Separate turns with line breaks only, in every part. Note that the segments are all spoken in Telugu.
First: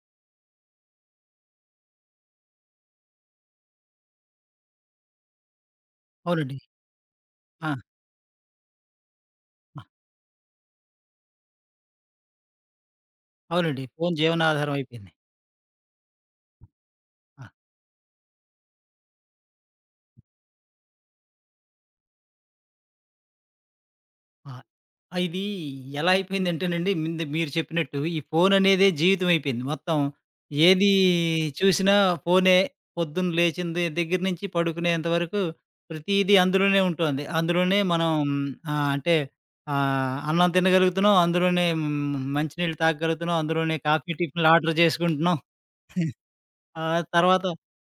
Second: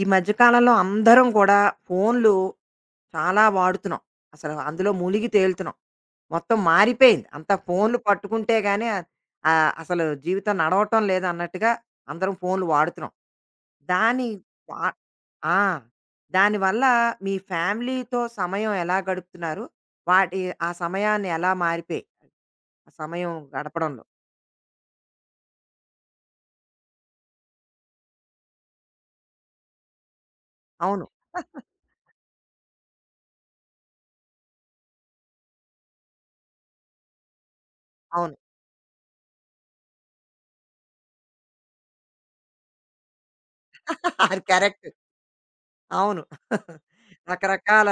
ఈ మధ్య కాలంలో అందరం కూడా ఫోన్లు చాలా వాడుతున్నాం. అసలు అందులో మునిగి తేలుతున్నాం. మొత్తం
అవునండి.
మారిపోయింది. అంతా
ఆ!
ఫోన్లు పట్టుకుంటే గాని
ఆ!
అసలు జీవితం నడవటం లేదన్నట్టుగా అందరం ఫోన్లు వాడుతున్నాం.
అవునండి. ఫోను
దాని
జీవనాధారం
వా
అయిపోయింది.
ఆ! దానివల్ల మీ
ఆ!
ఫ్యామిలీతో సమయం ఎలా గడుపుతున్నారు? వాటి ఆ సమయాన్ని ఎలా మారిపోయాయి? ఆ సమయం గడపడంలో.
ఆ! ఇది ఎలా అయిపోయిందంటేనండి మింద మీరు చెప్పినట్టు ఈ ఫోననేదే జీవితం అయిపోయింది. మొత్తం ఏది
అవును.
చూసినా ఫోనే. పొద్దున్న లేచింది దగ్గర నుంచి పడుకునేంత వరకు ప్రతీదీ అందులోనే ఉంటోంది. అందులోనే మనం
అవును.
ఆహ్, అంటే అన్నం తినగలుగుతున్నాం. అందులోనే మంచినీళ్ళు తాగగలుగుతున్నాం. అందులోనే కాఫీ,
అది
టిఫిన్‌లు ఆర్డర్
కరెక్ట్.
చేసుకుంటున్నాం.
అవును.
ఆ తర్వాత
రకరకాల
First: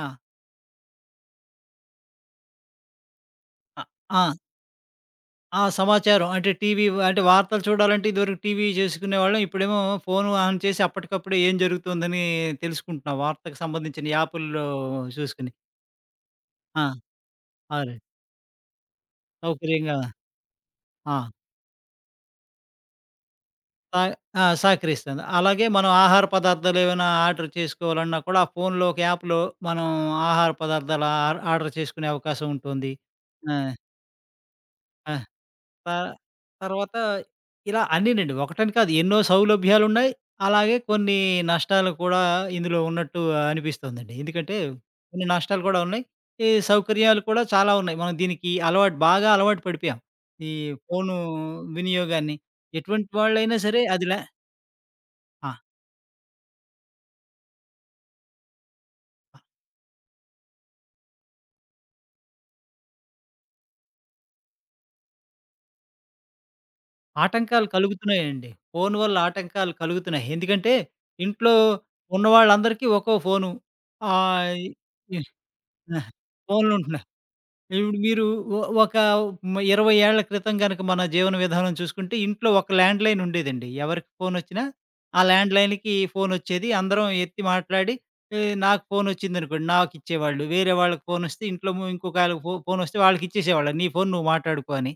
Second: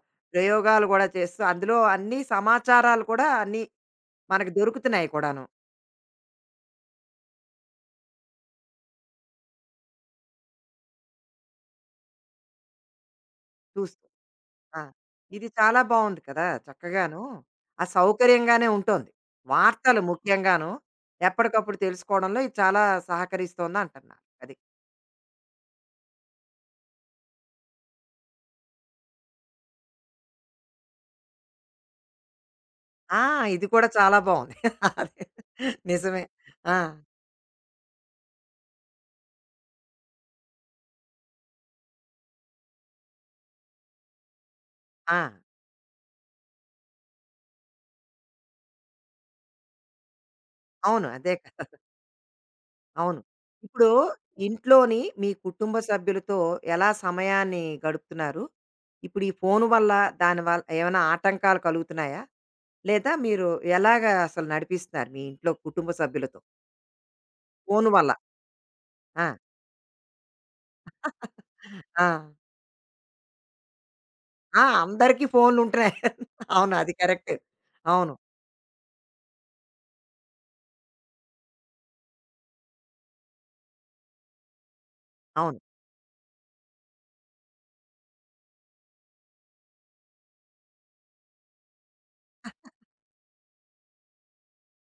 ఆ!
ప్రయోగాలు గూడా చేస్తూ, అందులో అన్ని సమాచారాలు కూడా అన్నీ
ఆ! ఆ!
మనకు దొరుకుతున్నాయి కూడాను
ఆ! సమాచారం అంటే టీవీ అంటే వార్తలు చూడాలంటే ఇదివరకు టీవీ చేసుకునేవాళ్ళం. ఇప్పుడేమో ఫోన్ ఆన్ చేసి అప్పటికప్పుడే ఏం జరుగుతుందని తెలుసుకుంటున్నాం. వార్తకు
చూస్తూ.
సంబంధించిన యాపుల్లో
ఆ! ఇది
చూసుకొని.
చాలా బావుంది కదా!
ఆ!
చక్కగాను. ఆ
అవునండి.
సౌకర్యంగానే ఉంటోంది.
సౌకర్యంగా
వార్తలు ముఖ్యంగాను
ఆ!
ఎప్పటికప్పుడు తెలుసుకోవడంలో ఇది చాలా
సా
సహకరిస్తోందంటున్నారు.
ఆ!
అది.
సహకరిస్తుంది. అలాగే మనం ఆహార పదార్థాలు ఏమైనా ఆర్డర్ చేసుకోవాలన్నా కూడా ఆ ఫోన్‌లో ఒక యాప్‌లో మనం ఆహార పదార్థాలు ఆర్డర్ చేసుకునే అవకాశం ఉంటుంది.
ఆ!
ఆ!
ఇది కూడా చాలా బావుంది.
ఆ!
అదే.
తా
నిజమే. ఆ!
తర్వాత ఇలా అన్నీనండి. ఒకటని కాదు ఎన్నో సౌలభ్యాలున్నాయి. అలాగే కొన్ని నష్టాలు కూడా ఇందులో ఉన్నట్టు అనిపిస్తోందండి. ఎందుకంటే
ఆ!
కొన్ని నష్టాలు కూడా ఉన్నాయి. ఈ సౌకర్యాలు కూడా చాలా ఉన్నాయి. మనం దీనికి అలవాటు పడిపోయాం. ఈ
అవును.
ఫోను
అదే కదా!
వినియోగాన్ని. ఎటువంటి
అవును.
వాళ్ళైనా సరే
ఇప్పుడు
అది
ఇంట్లోని మీ
ఆ!
కుటుంబ సభ్యులతో ఎలా సమయాన్ని గడుపుతున్నారు? ఇప్పుడు ఈ ఫోను వల్ల దాని వల్ల ఏమైనా ఆటంకాలు కలుగుతున్నాయా? లేదా మీరు ఎలాగా అసలు నడిపిస్తున్నారు మీ ఇంట్లో కుటుంబ సభ్యులతో?
ఆటంకాలు
ఫోను వల్ల.
కలుగుతున్నాయండి. ఫోను వల్ల
ఆ!
ఆటంకాలు కలుగుతున్నాయి. ఎందుకంటే ఇంట్లో
ఆ!
ఉన్నవాళ్ళందరికీ ఒక్కో ఫోను. ఆహ్,
ఆ!
ఈ
అందరికీ ఫోన్లు ఉంటున్నాయి. అవును. అది
ఫోన్లుంటున్నాయి.
కరెక్ట్.
ఇప్పుడు
అవును.
మీరు ఒ ఒక మ 20 ఏళ్ల క్రితం గనక మన జీవన విధానం చూసుకుంటే, ఇంట్లో ఒక ల్యాండ్‌లైన్ ఉండేదండి. ఎవరికి ఫోనొచ్చినా, ఆ
అవును.
ల్యాండ్‌లైన్‌కి ఫోనొచ్చేది. అందరం ఎత్తి మాట్లాడి, నాకు ఫోనొచ్చిందనుకోండి నాకిచ్చేవాళ్ళు. వేరే వాళ్ళకి ఫోనొస్తే ఇంట్లో ఇంకొక ఆళ్ళకి ఫోనొస్తే వాళ్ళకిచ్చేసేవాళ్ళు. "నీ ఫోను నువ్వు మాట్లాడుకో" అని.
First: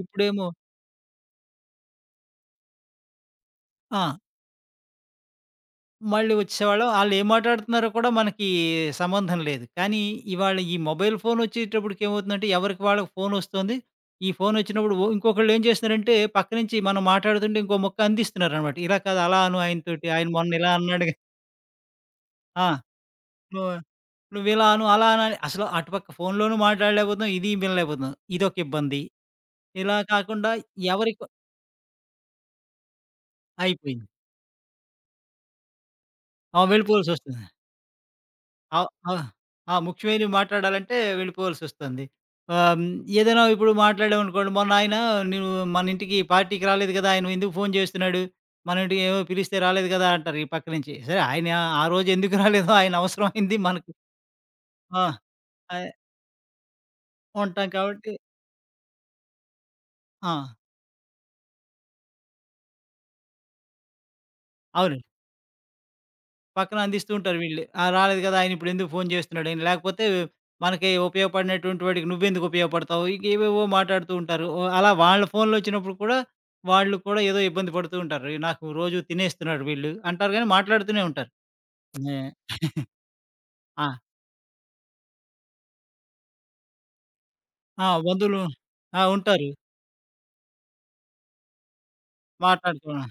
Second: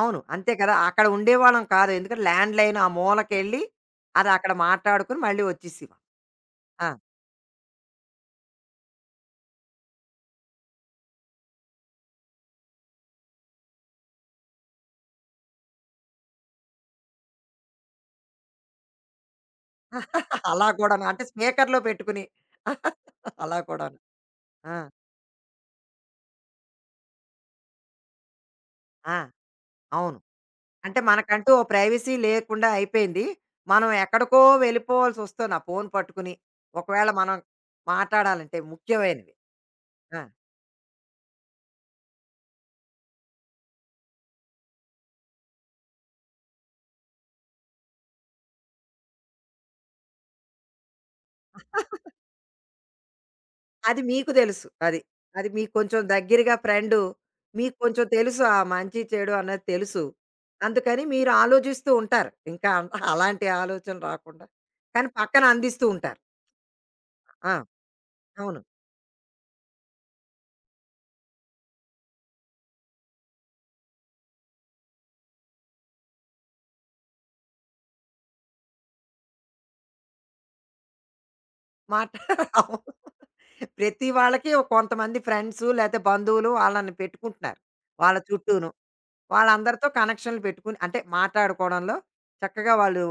అవును.
ఇప్పుడేమో
అంతే కదా! అక్కడ ఉండేవాళ్ళం కాదు. ఎందుకంటే ల్యాండ్‌లైన్ ఆ మూలకెళ్ళి
ఆ!
అది అక్కడ మాట్లాడుకొని మళ్ళీ వచ్చేసేవాళ్ళం.
మళ్ళీ
ఆ!
వచ్చేసేవాళ్ళం. ఆళ్ళేం మాట్లాడుతున్నారో కూడా మనకి సంబంధం లేదు. కానీ ఇవాళ ఈ మొబైల్ ఫోనొచ్చేటప్పటికి ఏమవుతుందంటే, ఎవరికి వాళ్ళకి ఫోనొస్తుంది. ఈ ఫోనొచ్చినప్పుడు ఓ ఇంకొకళ్ళేం చేస్తున్నారంటే, పక్క నుంచి మనం మాట్లాడుతుంటే ఇంకో ముక్క అందిస్తున్నారనమాట. ఇలా కాదు అలా అను ఆయనతోటి. ఆయన మొన్న
అలా
ఇలా
కూడాను.
అన్నాడుగా
అంటే స్పీకర్‌లో పెట్టుకుని
ఆ!
అలా
నువ్వు
కూడాను.
నువ్విలా
ఆ!
అను, అలా అను అని అసలు అటుపక్క ఫోనులోనూ మాట్లాడలేకపోతున్నాం. ఇది వినలేకపోతున్నాం. ఇదొక ఇబ్బంది.
ఆ!
ఇలా
అవును.
కాకుండా
అంటే
ఎవరికో
మనకంటూ ఓ ప్రైవసీ లేకుండా అయిపోయింది. మనం
అయిపోయింది.
ఎక్కడికో వెళ్ళిపోవాల్సొస్తుంది ఆ ఫోను పట్టుకుని.
ఆ!
ఒకవేళ మనం
వెళ్ళిపోవాల్సొస్తుంది.
మాట్లాడాలంటే
అవ్ అవ్
ముఖ్యమైనవి.
ఆ!
ఆ!
ముఖ్యమైనవి మాట్లాడాలంటే వెళ్ళిపోవాల్సొస్తుంది. ఆహ్, హ్మ్, ఏదైనా ఇప్పుడు మాట్లాడామనుకోండి, మొన్న ఆయన "నువ్వు మన ఇంటికి పార్టీకి రాలేదు కదా! ఆయన ఎందుకు ఫోను చేస్తున్నాడు? మన ఇంటికి ఏవో పిలిస్తే రాలేదు కదా!" అంటారు ఈ పక్క నుంచి. సరే ఆయన ఆ రోజు ఎందుకు రాలేదో ఆయన అవసరం అయింది మనకి.
అది మీకు తెలుసు. అది.
ఆ!
అది మీకు
ఆహ్,
కొంచెం దగ్గరగా ఫ్రెండు.
ఉంటాం
మీకు కొంచెం
కాబట్టి
తెలుసు ఆ మంచి, చెడు అన్నది తెలుసు.
ఆ!
అందుకని మీరు ఆలోచిస్తూ ఉంటారు. ఇంకా అలాంటి ఆలోచనలు రాకుండా.
అవును.
కానీ పక్కన అందిస్తూ ఉంటారు.
పక్కన అందిస్తూ ఉంటారు
ఆ!
వీళ్ళే. ఆ! రాలేదు కదా! ఆయన
అవును.
ఇప్పుడెందుకు ఫోను చేస్తున్నాడని, లేకపోతే మనకి ఉపయోగపడినటువంటి వాడికి నువ్వెందుకు ఉపయోగపడతావు? ఇంక ఏవేవో మాట్లాడుతూ ఉంటారు. ఓ అలా వాళ్ళ ఫోన్‌లొచ్చినప్పుడు కూడా, వాళ్ళు కూడా ఏదో ఇబ్బంది పడుతూ ఉంటారు. "ఈ నాకు రోజు తినేస్తున్నారు వీళ్ళు అంటారు గానీ మాట్లాడుతూనే ఉంటారు.
మాట
నే
అవును.
ఆ!
ప్రతి వాళ్ళకి ఓ కొంతమంది ఫ్రెండ్స్ లేతే బంధువులు వాళ్ళని పెట్టుకుంటున్నారు.
ఆ!
వాళ్ళ
బంధువులు
చుట్టూను.
ఆ! ఉంటారు.
వాళ్ళందరితో కనెక్షన్‌లు పెట్టుకొని అంటే మాట్లాడుకోవడంలో చక్కగా
మాట్లాడుతూ
వాళ్ళు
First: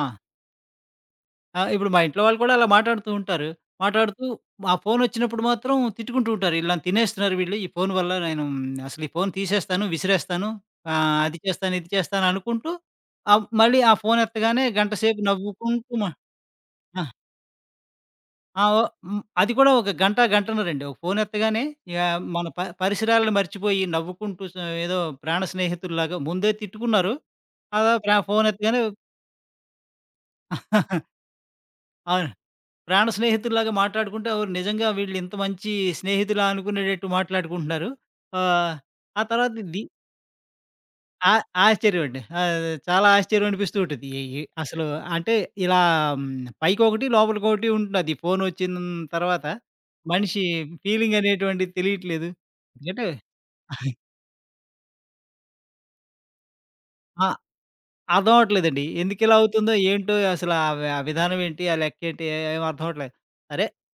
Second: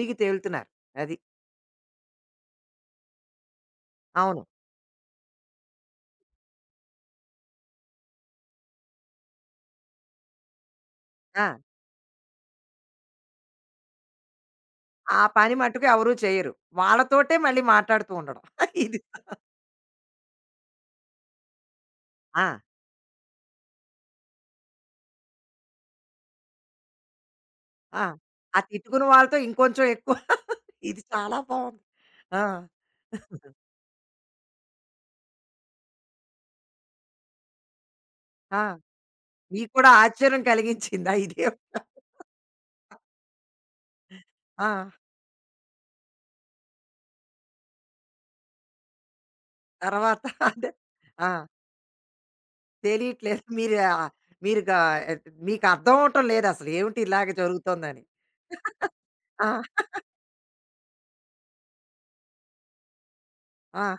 ఆ!
తేలుతున్నారు. అది.
ఆ! ఇప్పుడు మా ఇంట్లో వాళ్ళు కూడా అలా మాట్లాడుతూ ఉంటారు. మాట్లాడుతూ
అవును.
ఆ ఫోనొచ్చినప్పుడు మాత్రం తిట్టుకుంటూ ఉంటారు. ఇలా తినేస్తున్నారు వీళ్ళు. ఈ ఫోను వల్ల నేను అసలు ఈ ఫోను తీసేస్తాను, విసిరేస్తాను. అది
ఆ!
చేస్తాను, ఇది చేస్తాను అనుకుంటూ మళ్ళీ ఆ ఫోను ఎత్తగానే గంట సేపు
ఆ పని మట్టుకు
నవ్వుకుంటూ మా
ఎవరు చేయరు.
ఆ!
వాళ్ళతోటే మళ్ళీ మాట్లాడుతూ ఉండడం.
ఆ! ఓ
ఇది.
అది కూడా ఒక గంట, గంటన్నరండి. ఒక ఫోను ఎత్తగానే ఇక
ఆ!
మన పరిసరాలను మర్చిపోయి నవ్వుకుంటూ ఏదో ప్రాణ స్నేహితుల్లాగా ముందే తిట్టుకున్నారు. అలా
ఆ!
ఫోను
ఆ
ఎత్తగానే
తిట్టుకున్న వాళ్ళతో ఇంకొంచెం ఎక్కువ. ఇది చాలా బావుంది.
అవును.
ఆ!
ప్రాణ స్నేహితుల్లాగా మాట్లాడుకుంటే ఓహ్! నిజంగా వీళ్ళు ఇంత మంచి స్నేహితులా అనుకునేటట్టు మాట్లాడుకుంటున్నారు.
ఆ!
ఆహ్, ఆ తర్వాత
మీకు కూడా ఆశ్చర్యం కలిగించిందా
ఆ
ఇదే?
ఆశ్చర్యం అండి. చాలా ఆశ్చర్యం అనిపిస్తూ ఉంటది. ఈ ఈ
ఆ!
అసలు అంటే ఇలా హ్మ్, పైకొకటి, లోపలికొకటి ఉంటున్నది. ఫోనొచ్చిన తర్వాత
తర్వాత
మనిషి
అంటే
ఫీలింగ్
ఆ!
అనేటువంటిది తెలియట్లేదు. ఎందుకంటే
తెలియట్లేదు. మీరు మీరు గా మీకు అర్థం అవ్వటం లేదసలు. ఏమిటి ఇలాగ
ఆ!
జరుగుతోందని.
అర్థం అవ్వట్లేదండి. ఎందుకిలా
ఆ!
అవుతుందో ఏంటో అసలు ఆ విధానం ఏంటి? ఆ లెక్కేంటి? ఏం అర్థం అవ్వట్లేదు. సరే
ఆ!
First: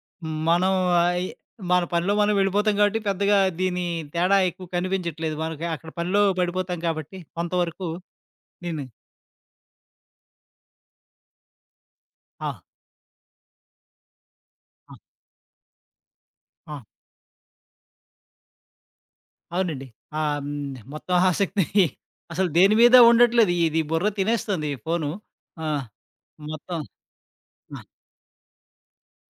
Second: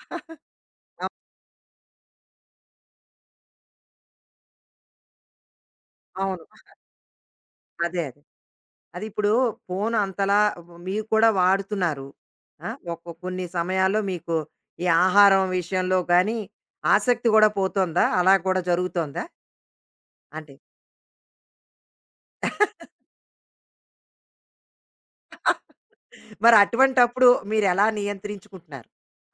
మనం
అవ్
ఆహ్, ఇ మన పనిలో మనం వెళ్ళిపోతాం కాబట్టి పెద్దగా దీని తేడా ఎక్కువ కనిపించట్లేదు. మనకి అక్కడ పనిలో
అవును.
పడిపోతాం కాబట్టి కొంతవరకు
అదే అదే.
దీన్ని
అది ఇప్పుడు ఫోను అంతలా మీరు కూడా వాడుతున్నారు.
ఆ!
ఆ! కొన్ని సమయాల్లో మీకు ఈ
ఆ!
ఆహారం విషయంలో గానీ,
ఆ!
ఆసక్తి గూడా పోతోందా? అలా కూడా జరుగుతోందా?
అవునండి. ఆహ్,
అంటే
హ్మ్. మొత్తం ఆసక్తి అసలు దేని మీద ఉండట్లేదు. ఇది బుర్ర తినేస్తుంది ఫోను. ఆ!
మరి
మొత్తం
అటువంటప్పుడు
ఆ!
మీరెలా నియంత్రించుకుంటున్నారు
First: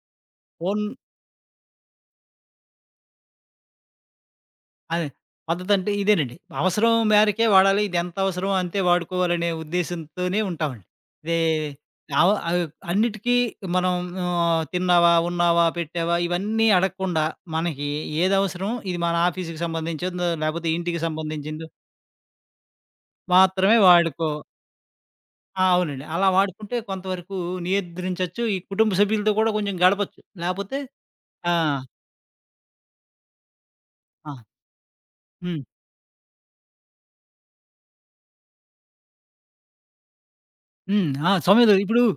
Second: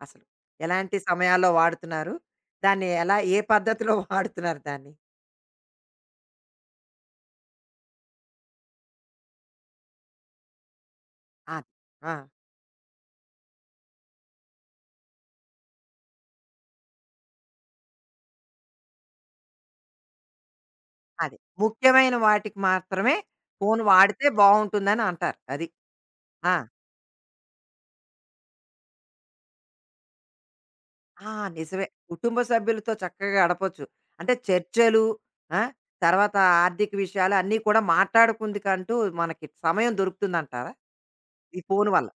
అసలు?
ఫోన్
ఎలాంటి సమయాల్లో వాడుతున్నారు? దాన్ని ఎలా ఏ పద్ధతిలో వాడుతున్నారు దాన్ని?
అదే. పద్ధతంటే ఇదేనండి. అవసరం మేరకే వాడాలి. ఇదెంత అవసరమో అంతే వాడుకోవాలనే ఉద్దేశ్యంతోనే ఉంటామండి. ఇదే
ఆ! ఆ!
అవి అన్నిటికీ మనం తిన్నావా? ఉన్నావా? పెట్టావా? ఇవన్నీ అడగకుండా మనకి ఏదవసరమో ఇది మన ఆఫీస్‌కి సంబంధించిందో, లేపోతే ఇంటికి
అది.
సంబంధించిందో
ముఖ్యమైన వాటికి మాత్రమే
మాత్రమే
ఫోను వాడితే
వాడుకో
బావుంటుందని అంటారు.
ఆ!
అది.
అవునండి. అలా
ఆ!
వాడుకుంటే కొంతవరకు నియంత్రించొచ్చు. ఈ కుటుంబ సభ్యులతో కూడా కొంచెం గడపొచ్చు. లేపోతే
ఆ!
ఆ!
నిజమే. కుటుంబ సభ్యులతో చక్కగా గడపొచ్చు. అంటే
ఆ!
చర్చలు ఆ!
హ్మ్.
తర్వాత ఆర్థిక విషయాలు అన్నీ కూడా మాట్లాడుకుందుకంటూ మనకి సమయం దొరుకుతుందంటారా?
హ్మ్. ఆ!
ఈ
సమయం
ఫోను
ఇప్పుడు
వల్ల.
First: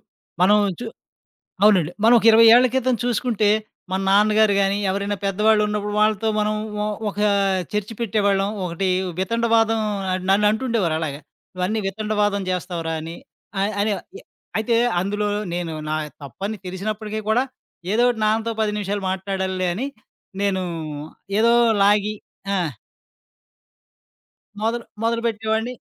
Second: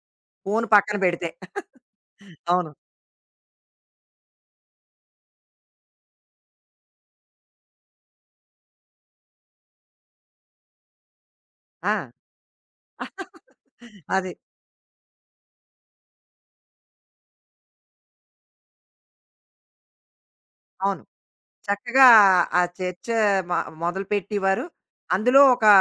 మనం
ఫోను పక్కన పెడితే.
అవునండి. మనం ఒక 20 ఏళ్ల
అవును.
క్రితం చూసుకుంటే, మన నాన్నగారు గాని, ఎవరైనా పెద్దవాళ్ళు ఉన్నప్పుడు వాళ్ళతో మనం ఒక చర్చ్ పెట్టేవాళ్ళం. ఒకటి వితండవాదం నన్ను అంటుండేవారు అలాగా. "నువ్వన్నీ
ఆ!
వితండవాదం చేస్తావురా" అని. ఆహ్, అని ఎ
అది.
అయితే అందులో నేను నా తప్పని తెలిసినప్పటికీ కూడా, ఏదో ఒకటి నాన్నతో 10 నిమిషాలు మాట్లాడాలిలే అని నేను
అవును.
ఏదో
చక్కగా
లాగి ఆ!
ఆ చర్చ మ మొదలుపెట్టేవారు. అందులో ఒక
మొదలుపెట్టేవాడిని.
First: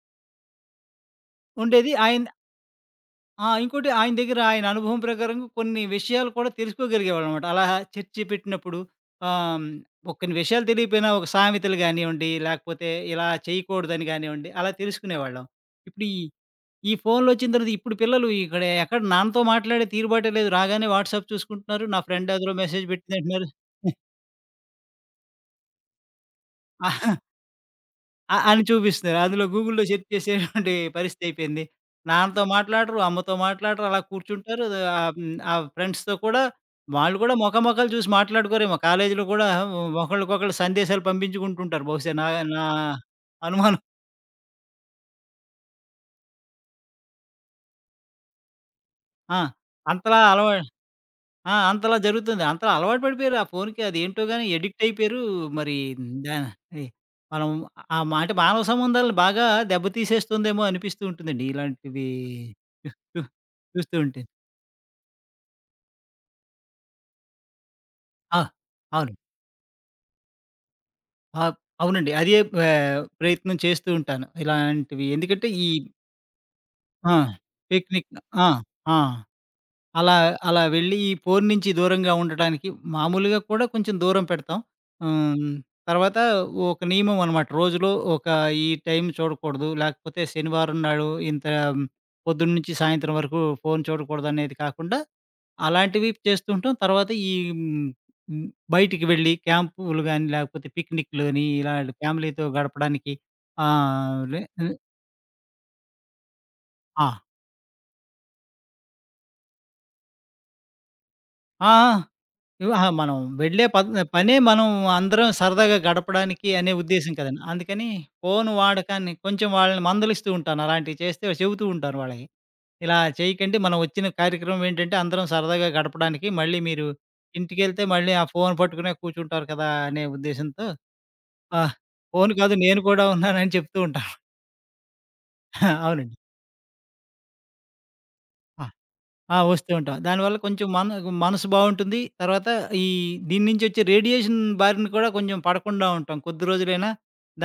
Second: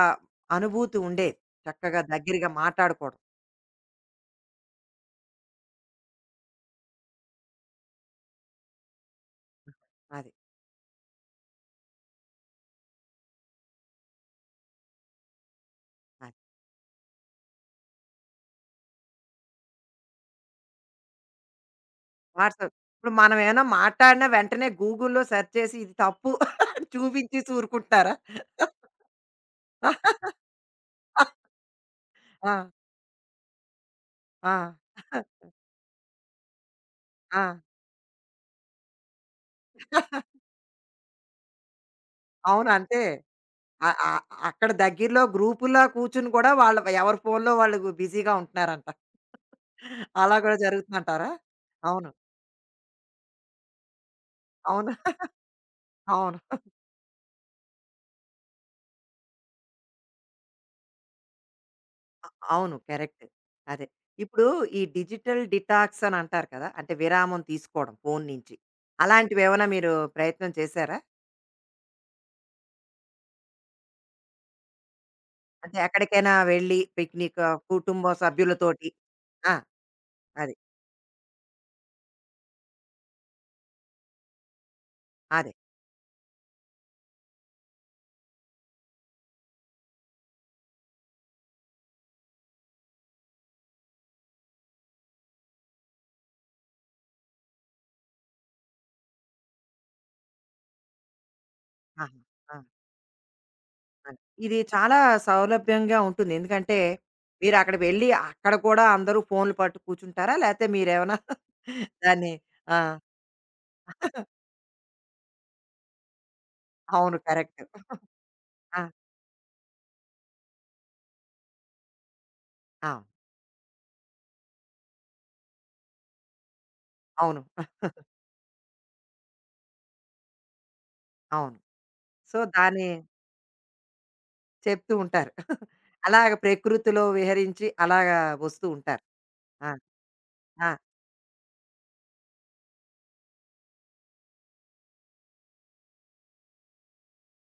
అనుభూతి ఉండేది.
ఉండేది
చక్కగా
ఆయన
దగ్గరగా మాట్లాడుకోవడం.
ఆ! ఇంకోటి ఆయన దగ్గర ఆయన అనుభవం ప్రకారంగా కొన్ని విషయాలు కూడా తెలుసుకోగలిగేవాళ్ళనమాట. అలా చర్చ పెట్టినప్పుడు ఆహ్, హ్మ్, ఒక
అది.
కొన్ని విషయాలు తెలియకపోయినా ఒక సామెతలు గానివ్వండి, లేకపోతే ఇలా చేయకూడదని గానివ్వండి, అలా తెలుసుకునేవాళ్ళం. ఇప్పుడు ఈ
అది.
ఈ ఫోన్‌లొచ్చిన తర్వాత ఇప్పుడు పిల్లలు ఇక్కడ ఎక్కడ నాన్నతో మాట్లాడే తీరుబాటే లేదు. రాగానే వాట్సాప్ చూసుకుంటున్నారు. నా ఫ్రెండ్ ఎదరో
వాట్సాప్.
మెసేజ్
ఇప్పుడు
పెట్టిందంటున్నారు.
మనమేమైనా మాట్లాడినా వెంటనే గూగుల్‌లో సెర్చ్ చేసి ఇది తప్పు అని చూపించేసి ఊరుకుంటారా?
అని చూపిస్తున్నారు. అందులో గూగుల్‌లో సెర్చ్ చేసేటువంటి పరిస్థితి అయిపోయింది. నాన్నతో
ఆ!
మాట్లాడరు, అమ్మతో మాట్లాడరు. అలా కూర్చుంటారు.
ఆ!
ఆ ఫ్రెండ్స్‌తో కూడా వాళ్ళు కూడా
ఆ!
మొఖామొఖాలు చూసి మాట్లాడుకోరేమో. కాలేజీలో కూడా ఒకళ్ళకొకళ్ళు సందేశాలు పంపించుకుంటుంటారు బహుశా. నా నా
అవును. అంతే.
అనుమానం.
అ అ అక్కడ దగ్గరలో గ్రూపుల్లో కూర్చొని కూడా వాళ్ళు ఎవరి ఫోన్‌లో వాళ్ళు బిజీగా ఉంటున్నారంట.
ఆ! అంతలా
అలా
అలవా
కూడా జరుగుతుందంటారా?
ఆ! అంతలా
అవును.
జరుగుతుంది. అంతలా అలవాటు పడిపోయారు ఆ ఫోన్‌కి. అదేంటో గాని ఎడిక్ట్
అవును.
అయిపోయారు. మరి దా
అవును.
అది మనం ఆ మ అంటే మానవ సంబంధాలను బాగా దెబ్బతీసేస్తుందేమో అనిపిస్తూ ఉంటుందండి. ఇలాంటివి
అ అవును.
చూ చూ
కరెక్ట్. అదే.
చూస్తూ ఉంటే.
ఇప్పుడు ఈ డిజిటల్ డిటాక్స్ అని అంటారు కదా! అంటే విరామం తీసుకోవడం ఫోను
ఆ!
నుంచి.
అవును.
అలాంటివేమైనా మీరు ప్రయత్నం చేశారా?
ఆ! అవునండి. అదే ప్రయత్నం చేస్తూ ఉంటాను. ఇలాంటివి ఎందుకంటే ఈ
అంటే ఎక్కడికైనా వెళ్ళి
ఆ!
పిక్నిక్ కుటుంబ
టెక్నిక్ ఆ!
సభ్యులతోటి.
ఆ!
ఆ!
అలా
అది.
అలా వెళ్ళి ఈ ఫోన్ నుంచి దూరంగా ఉండటానికి మామూలుగా కూడా కొంచెం దూరం పెడతాం. ఆహ్,
అదే.
తర్వాత ఒక నియమం అనమాట. రోజులో ఒక ఈ టైం చూడకూడదు. లేకపోతే శనివారం నాడు ఇంత పొద్దున్న నుంచి సాయంత్రం వరకు ఫోన్ చూడకూడదు అనేది కాకుండా అలాంటివి చేస్తూ ఉంటాం. తర్వాత ఈ హ్మ్, హ్మ్, బయటికి వెళ్ళి క్యాంపులు గాని, లేకపోతే పిక్నిక్‌లని ఇలాంటి
ఆహా!
ఫ్యామిలీతో
ఆ!
గడపడానికి
అదే.
ఆహ్, లే
ఇది చాలా సౌలభ్యంగా ఉంటుంది. ఎందుకంటే
ఆ!
మీరక్కడికి వెళ్లి అక్కడ కూడా అందరూ ఫోన్‌లు పట్టు కూర్చుంటారా? లేతే మీరేమైనా
ఆ! ఆ!
దాన్ని ఆ!
మనం వెళ్ళే పనే మనం అందరం సరదాగా గడపడానికి అనే ఉద్దేశం
అవును.
కదండి.
కరెక్ట్.
అందుకని ఫోను
ఆ!
వాడకాన్ని కొంచెం వాళ్ళని మందలిస్తూ ఉంటాను. అలాంటివి చేస్తే చెబుతూ ఉంటాను వాళ్ళకి. ఇలా
ఆ!
చేయకండి మనం వచ్చిన కార్యక్రమం ఏంటంటే అందరం సరదాగా గడపడానికి. మళ్ళీ మీరు
అవును.
ఇంటికెళ్తే మళ్ళీ ఆ ఫోను పట్టుకునే కూర్చుంటారు కదా! అనే ఉద్దేశంతో
అవును.
ఆహ్, ఫోను
సో,
కాదు నేను
దాని
కూడా ఉన్నానని చెప్తూ ఉంటాను.
చెప్తూ ఉంటారు.
అవునండి.
అలాగ ప్రకృతిలో విహరించి అలాగా వస్తూ
ఆ!
ఉంటారు.
ఆ!
ఆ!
వస్తూ ఉంటాం. దానివల్ల కొంచెం
ఆ!
మన మనసు బావుంటుంది. తర్వాత ఈ దీని నుంచి వచ్చే రేడియేషన్ బారిన కూడా కొంచెం పడకుండా ఉంటాం. కొద్ది రోజులైనా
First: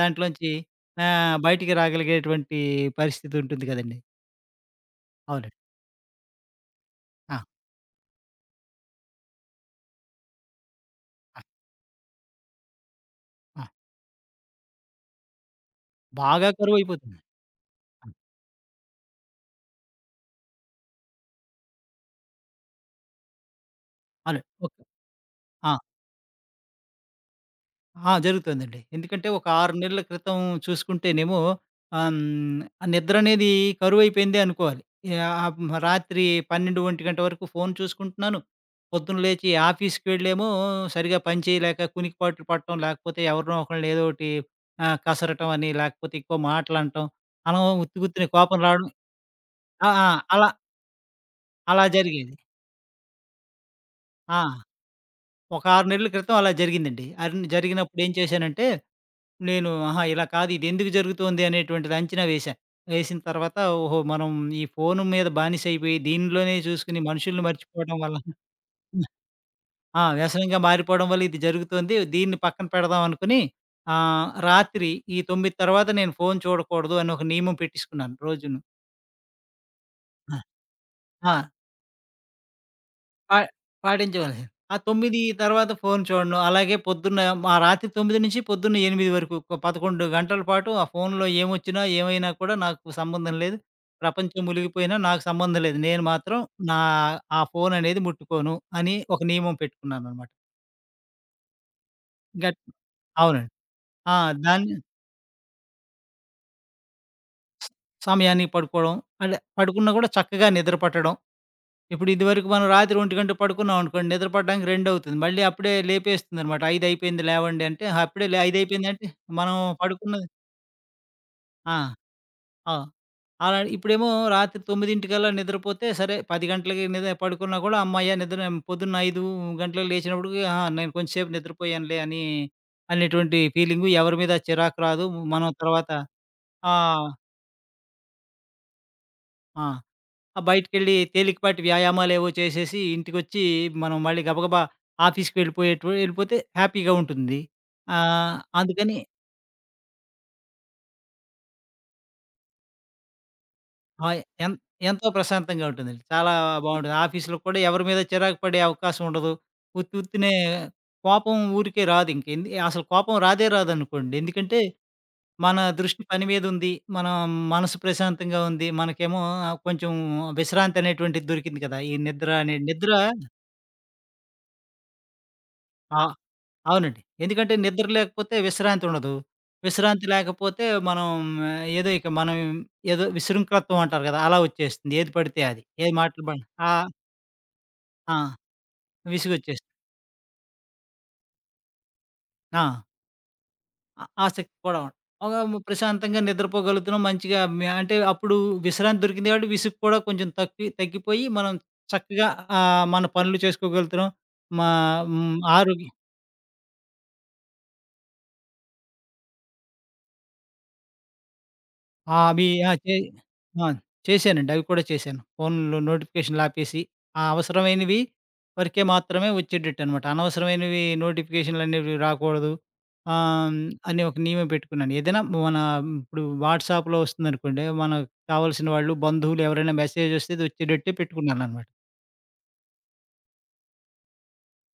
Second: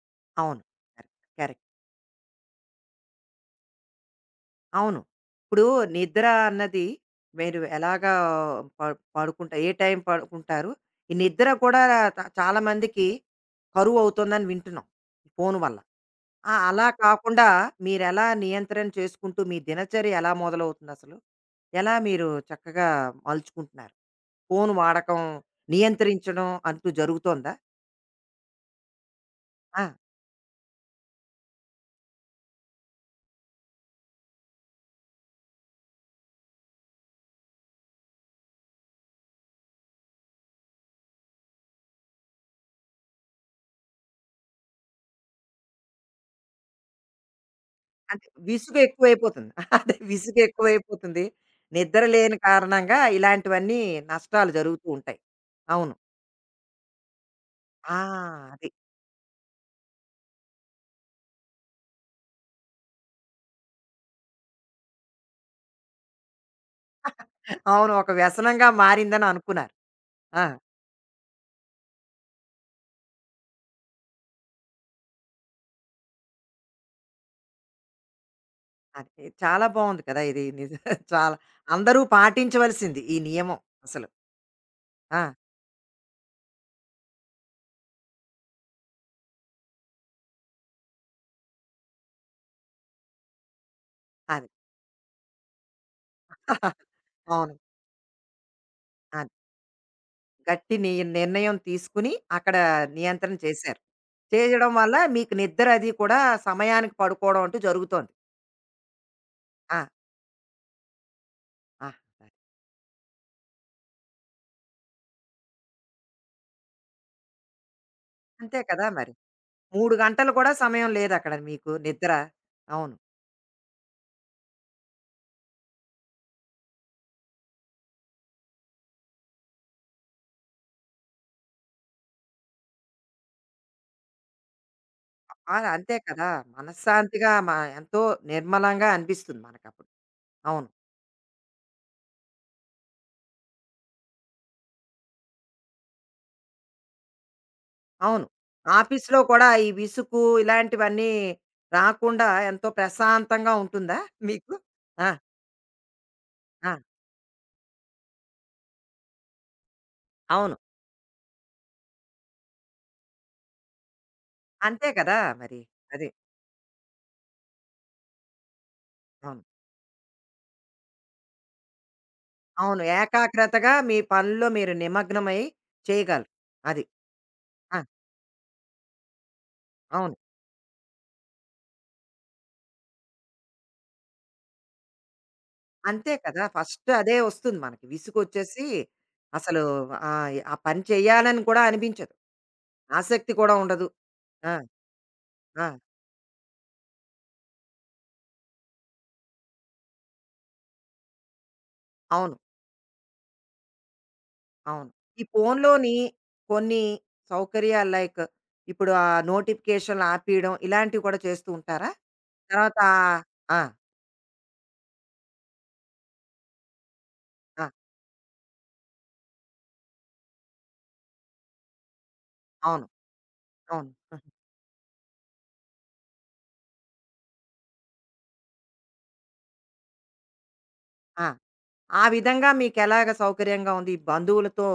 దాంట్లోంచి
అవును. కరెక్ట్. కరెక్ట్.
బయటికి రాగలిగేటువంటి పరిస్థితి ఉంటుంది కదండీ!
అవును.
అవునండి.
ఇప్పుడు నిద్ర అన్నది
ఆ!
మీరు ఎలాగా ప పడుకుంటా ఏ టైం పడుకుంటారు? ఈ
ఆ!
నిద్ర కూడా చాలా మందికి
ఆ!
కరువవుతుందని వింటున్నాం. ఫోను వల్ల.
బాగా
ఆ! అలా
కరువైపోతుంది.
కాకుండా
ఆ!
మీరెలా నియంత్రణ చేసుకుంటూ మీ దినచర్య ఎలా మొదలవుతుందసలు? ఎలా మీరు చక్కగా మలుచుకుంటున్నారు?
అవును.
Phone
okay.
వాడకం
ఆ!
నియంత్రించడం అంటూ జరుగుతోందా?
ఆ! జరుగుతుందండి. ఎందుకంటే ఒక 6
ఆ!
నెలల క్రితం చూసుకుంటేనేమో ఆ నిద్రనేది కరువైపోయిందే అనుకోవాలి. ఆహ్, రాత్రి 12, 1 గంట వరకు ఫోన్ చూసుకుంటున్నాను. పొద్దున లేచి ఆఫీస్‌కి వెళ్ళేమో సరిగ్గా పని చేయలేక కునికిపాట్లు పడటం, లేకపోతే ఎవరినో ఒకళ్ళని ఏదో ఒకటి కసరటం అని, లేకపోతే ఎక్కువ మాటలనటం, అలా ఉత్తి
అంటే
ఉత్తినే కోపం
విసుగు
రావడం
ఎక్కువైపోతుంది.
ఆ!
అదే
ఆ!
విసుగు
అలా
ఎక్కువైపోతుంది.
అలా
నిద్ర
జరిగేది.
లేని కారణంగా ఇలాంటివన్నీ
ఆ!
నష్టాలు జరుగుతూ ఉంటాయి.
ఒక 6
అవును.
నెలల క్రితం అలా జరిగిందండి.
ఆ!
జరిగినప్పుడు ఏం చేశానంటే
అది.
నేను ఆహా! ఇలా కాదు ఇదెందుకు జరుగుతోంది అనేటువంటిది అంచనా వేశా. వేసిన తర్వాత ఓహో! మనం ఈ ఫోను మీద బానిసైపోయి దీనిలోనే చూసుకుని మనుషుల్ని
అవును.
మర్చిపోవడం
ఒక
వల్ల
వ్యసనంగా మారిందని అనుకున్నారు.
ఆ!
ఆ!
వ్యసనంగా మారిపోవడం వల్ల ఇది జరుగుతోంది. దీన్ని పక్కన పెడదాం అనుకుని రాత్రి ఈ 9 తర్వాత నేను ఫోను చూడకూడదు అని ఒక నియమం పెట్టేసుకున్నాను రోజును.
అది. చాలా బావుంది కదా!
ఆ!
ఇది నిజ
ఆ!
చాలా అందరూ పాటించవలసింది ఈ
పా
నియమం అసలు.
పాటించేవాళ్ళు. ఆ 9
ఆ!
తర్వాత ఫోను చూడను. అలాగే పొద్దున్న మా రాత్రి 9 నుంచి పొద్దున్న 8 వరకు ఒక 11 గంటల పాటు ఆ ఫోనులో ఏమొచ్చినా, ఏమైనా కూడా నాకు సంబంధం లేదు. ప్రపంచం
అది.
మునిగిపోయినా నాకు సంబంధం లేదు. నేను మాత్రం నా ఆ
అవును.
ఫోననేది ముట్టుకోను అని ఒక
అది.
నియమం పెట్టుకున్నాననమాట.
గట్టి నిర్ణయం తీసుకుని అక్కడ
గట్
నియంత్రణ
అవునండి.
చేశారు.
ఆ!
చేయడం
దాన్ని
వల్ల మీకు నిద్ర అది కూడా సమయానికి పడుకోవడం అంటూ
స-
జరుగుతోంది.
సమయానికి పడుకోవడం, అంటే
ఆ!
పడుకున్నా కూడా చక్కగా నిద్ర పట్టడం.
ఆ!
ఇప్పుడు ఇదివరకు మనం రాత్రి 1 పడుకున్నాం అనుకోండి, నిద్ర పడడానికి 2 అవుతుంది. మళ్ళీ అప్పుడే లేపేస్తుందనమాట. 5 అయిపోయింది లేవండి అంటే, "ఆ, అప్పుడే లే 5
అంతే కదా
అయిపోయిందంటే
మరి.
మనం
3
పడుకున్నది
గంటలు కూడా సమయం లేదక్కడ మీకు
ఆ!
నిద్ర.
ఆ!
అవును.
అలా ఇప్పుడేమో రాత్రి 9:00కల్లా నిద్రపోతే సరే 10 గంటలకి పడుకున్నా కూడా హమ్మయ్య! నిద్ర పొద్దున్న 5 గంటలకు లేచినప్పటికి ఆహా! నేను కొంచెం సేపు నిద్రపోయానులే అని అనేటువంటి ఫీలింగు ఎవరి మీద చిరాకు రాదు. మనం
ఆ!
తర్వాత
అంతే కదా!
ఆ!
మనశ్శాంతిగా మ ఎంతో నిర్మలంగా అనిపిస్తుంది
ఆ!
మనకప్పుడు.
ఆ!
అవును.
బయటికెళ్ళి తేలికపాటి వ్యాయామాలేవో చేసేసి, ఇంటికొచ్చి మనం మళ్ళీ గబగబా ఆఫీస్‌కి వెళ్ళిపోయేటు వెళ్ళిపోతే హ్యాపీగా ఉంటుంది.
అవును.
అందుకని
ఆఫీస్‌లో కూడా ఈ విసుగు ఇలాంటివన్నీ రాకుండా ఎంతో ప్రశాంతంగా ఉంటుందా
ఆహ్, ఎం
మీకు?
ఎంతో
ఆ!
ప్రశాంతంగా ఉంటుందండి. చాలా
ఆ!
బావుంటుంది. ఆఫీస్‌లో కూడా ఎవరి మీద చిరాకు పడే అవకాశం ఉండదు. ఉత్తి ఉత్తినే
అవును.
కోపం ఊరికే రాదు. ఇంకేంది అసలు కోపం రాదే రాదనుకోండి. ఎందుకంటే,
అంతే కదా
మన
మరి.
దృష్టి
అది.
పని మీదుంది. మన మనసు ప్రశాంతంగా ఉంది. మనకేమో
అవును.
కొంచెం విశ్రాంతి అనేటువంటిది దొరికింది కదా! ఈ నిద్ర అనే
అవును.
నిద్ర
ఏకాగ్రతగా మీ పనుల్లో మీరు నిమగ్నమై
ఆ!
చేయగలరు. అది.
అవునండి. ఎందుకంటే
ఆ!
నిద్ర లేకపోతే విశ్రాంతి ఉండదు. విశ్రాంతి
అవును.
లేకపోతే మనం ఆ, ఏదో ఇక మనం ఏదో విశృంఖలత్వం అంటారు కదా! అలా వచ్చేస్తుంది. ఏది పడితే అది. ఏ
అంతే
మాటలు
కదా!
పడి ఆ!
ఫస్ట్ అదే వస్తుంది మనకి.
ఆ!
విసుగొచ్చేసి అసలు
విసుగొచ్చేస్తుంది.
ఆ పని చేయాలని కూడా అనిపించదు.
ఆ!
ఆసక్తి కూడా ఉండదు.
ఆ
ఆ!
ఆసక్తి కూడా ఉండదు. ఒగా
ఆ!
ప్రశాంతంగా నిద్రపోగలుగుతున్నాం. మంచిగా మే అంటే అప్పుడు విశ్రాంతి దొరికింది కాబట్టి విసుగు కూడా కొంచెం తగ్గిపోయి మనం చక్కగా
అవును.
మన పనులు చేసుకోగలుగుతున్నాం. మా
అవును. ఈ
హ్మ్. ఆరోగ్య
ఫోనులోని కొన్ని సౌకర్యాలు లైక్ ఇప్పుడు ఆ నోటిఫికేషన్లు ఆపేయడం ఇలాంటివి కూడా చేస్తూ ఉంటారా?
ఆ! అవి ఆ!
తర్వాత ఆ!
ఆ! చేశానండి. అవి కూడా చేశాను. ఫోన్‌లో నోటిఫికేషన్‌లు ఆపేసి, ఆ
ఆ!
అవసరమైనవి వరకే మాత్రమే వచ్చేటట్టనమాట. అనవసరమైనవి నోటిఫికేషన్‌లనేవి రాకూడదు.
అవును.
ఆహ్,
అవును.
అని ఒక నియమం పెట్టుకున్నాను. ఏదైనా మన ఇప్పుడు వాట్సాప్‌లో వస్తుందనుకోండి, మనకు కావాల్సిన వాళ్ళు, బంధువులు ఎవరైనా మెసేజ్ వస్తే అది వచ్చేటట్టే
ఆ!
పెట్టుకున్నాననమాట.
ఆ విధంగా మీకెలాగ సౌకర్యంగా ఉంది? ఈ బంధువులతో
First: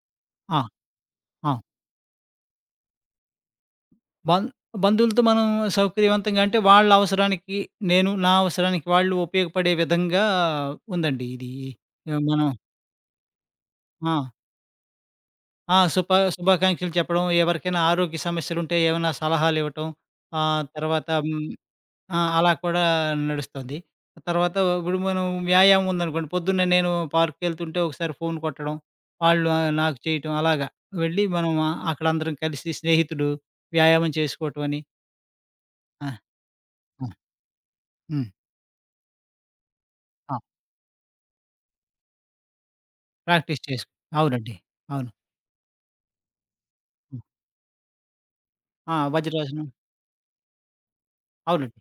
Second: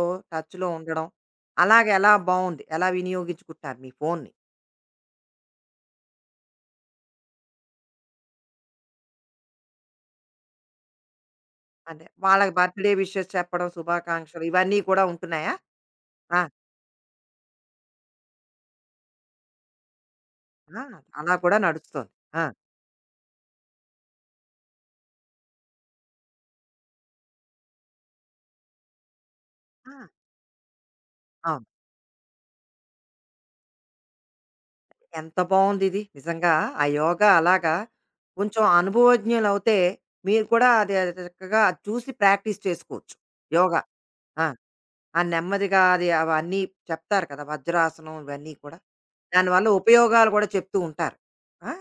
ఆ!
టచ్‌లో ఉండడం
ఆ!
అలాగ ఎలా బావుంది? ఎలా వినియోగించుకుంటారు మీ ఫోనుని?
బం బంధువులతో మనం సౌకర్యవంతంగా అంటే వాళ్ళ అవసరానికి నేను, నా అవసరానికి వాళ్ళు ఉపయోగపడే విధంగా ఉందండి ఇది.
అదే.
మనం
వాళ్ళకి బర్త్‌డే విషెస్ చెప్పడం,
ఆ!
శుభాకాంక్షలు ఇవన్నీ కూడా ఉంటున్నాయా?
ఆ!
ఆ!
శుభాకాంక్షలు చెప్పడం, ఎవరికైనా ఆరోగ్య సమస్యలుంటే ఏమైనా సలహాలివ్వటం. ఆహ్,
ఆ!
తర్వాత
అలా
హ్మ్,
కూడా నడుస్తోంది.
ఆ!
ఆ!
అలా కూడా నడుస్తుంది. తర్వాత ఇప్పుడు మనం వ్యాయామం ఉందనుకోండి, పొద్దున్నే నేను పార్క్‌కెళ్తుంటే ఒకసారి ఫోన్ కొట్టడం, వాళ్ళు
ఆ!
నాకు చేయటం అలాగా. వెళ్ళి మనం
అవును.
అక్కడ అందరం కలిసి స్నేహితులు వ్యాయామం చేసుకోవటం అని.
ఎంత బావుందిది.
ఆ!
నిజంగా ఆ
ఆ!
యోగా అలాగా
హ్మ్.
కొంచెం అనుభవజ్ఞులవుతే
ఆ!
మీరు కూడా అది అది చక్కగా చూసి ప్రాక్టీస్ చేసుకోవచ్చు.
ప్రాక్టీస్
యోగా.
చేసు
ఆ!
అవునండి. అవును.
ఆ నెమ్మదిగా అది అవన్నీ
హ్మ్.
చెప్తారు కదా! వజ్రాసనం ఇవన్నీ కూడా.
ఆ! వజ్రాసనం.
దానివల్ల ఉపయోగాలు కూడా చెప్తూ ఉంటారు. ఆ!
అవునండి.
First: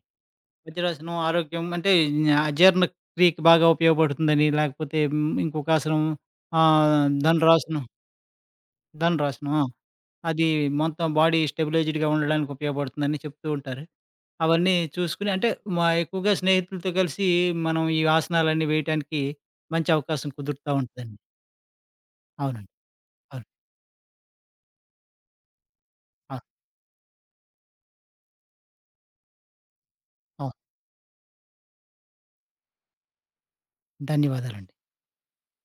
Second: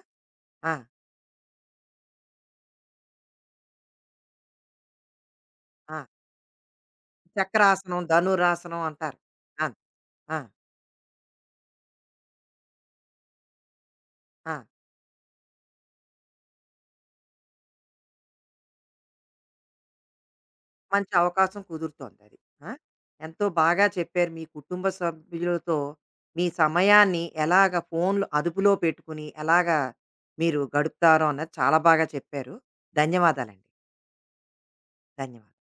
ఆ!
వజ్రాసనం ఆరోగ్యం అంటే అజీర్ణ క్రియకి బాగా ఉపయోగపడుతుందని, లేకపోతే ఇంకొక
ఆ!
ఆసనం ధనురాసనం
చక్రాసనం, ధనురాసనం అంటారు.
ధనురాసనం. ఆ!
ఆ! ఆ!
అది మొత్తం బాడీ స్టెబిలైజ్డ్‌గా ఉండడానికి ఉపయోగపడుతుందని చెప్తూ ఉంటారు.
ఆ!
అవన్నీ చూసుకొని అంటే మా ఎక్కువగా స్నేహితులతో కలిసి మనం ఈ ఆసనాలన్నీ వేయటానికి మంచి అవకాశం కుదురుతా
మంచి
ఉంటదండి.
అవకాశం కుదురుతోందది. ఆ!
అవునండి.
ఎంతో
అవును.
బాగా చెప్పారు. మీ కుటుంబ సభ్యులతో మీ
అవును.
సమయాన్ని ఎలాగ ఫోన్‌లు అదుపులో పెట్టుకుని, ఎలాగా
అవును.
మీరు గడుపుతారో అన్నది చాలా బాగా చెప్పారు. ధన్యవాదాలండి.
ధన్యవాదాలండి.
ధన్యవాదాలు.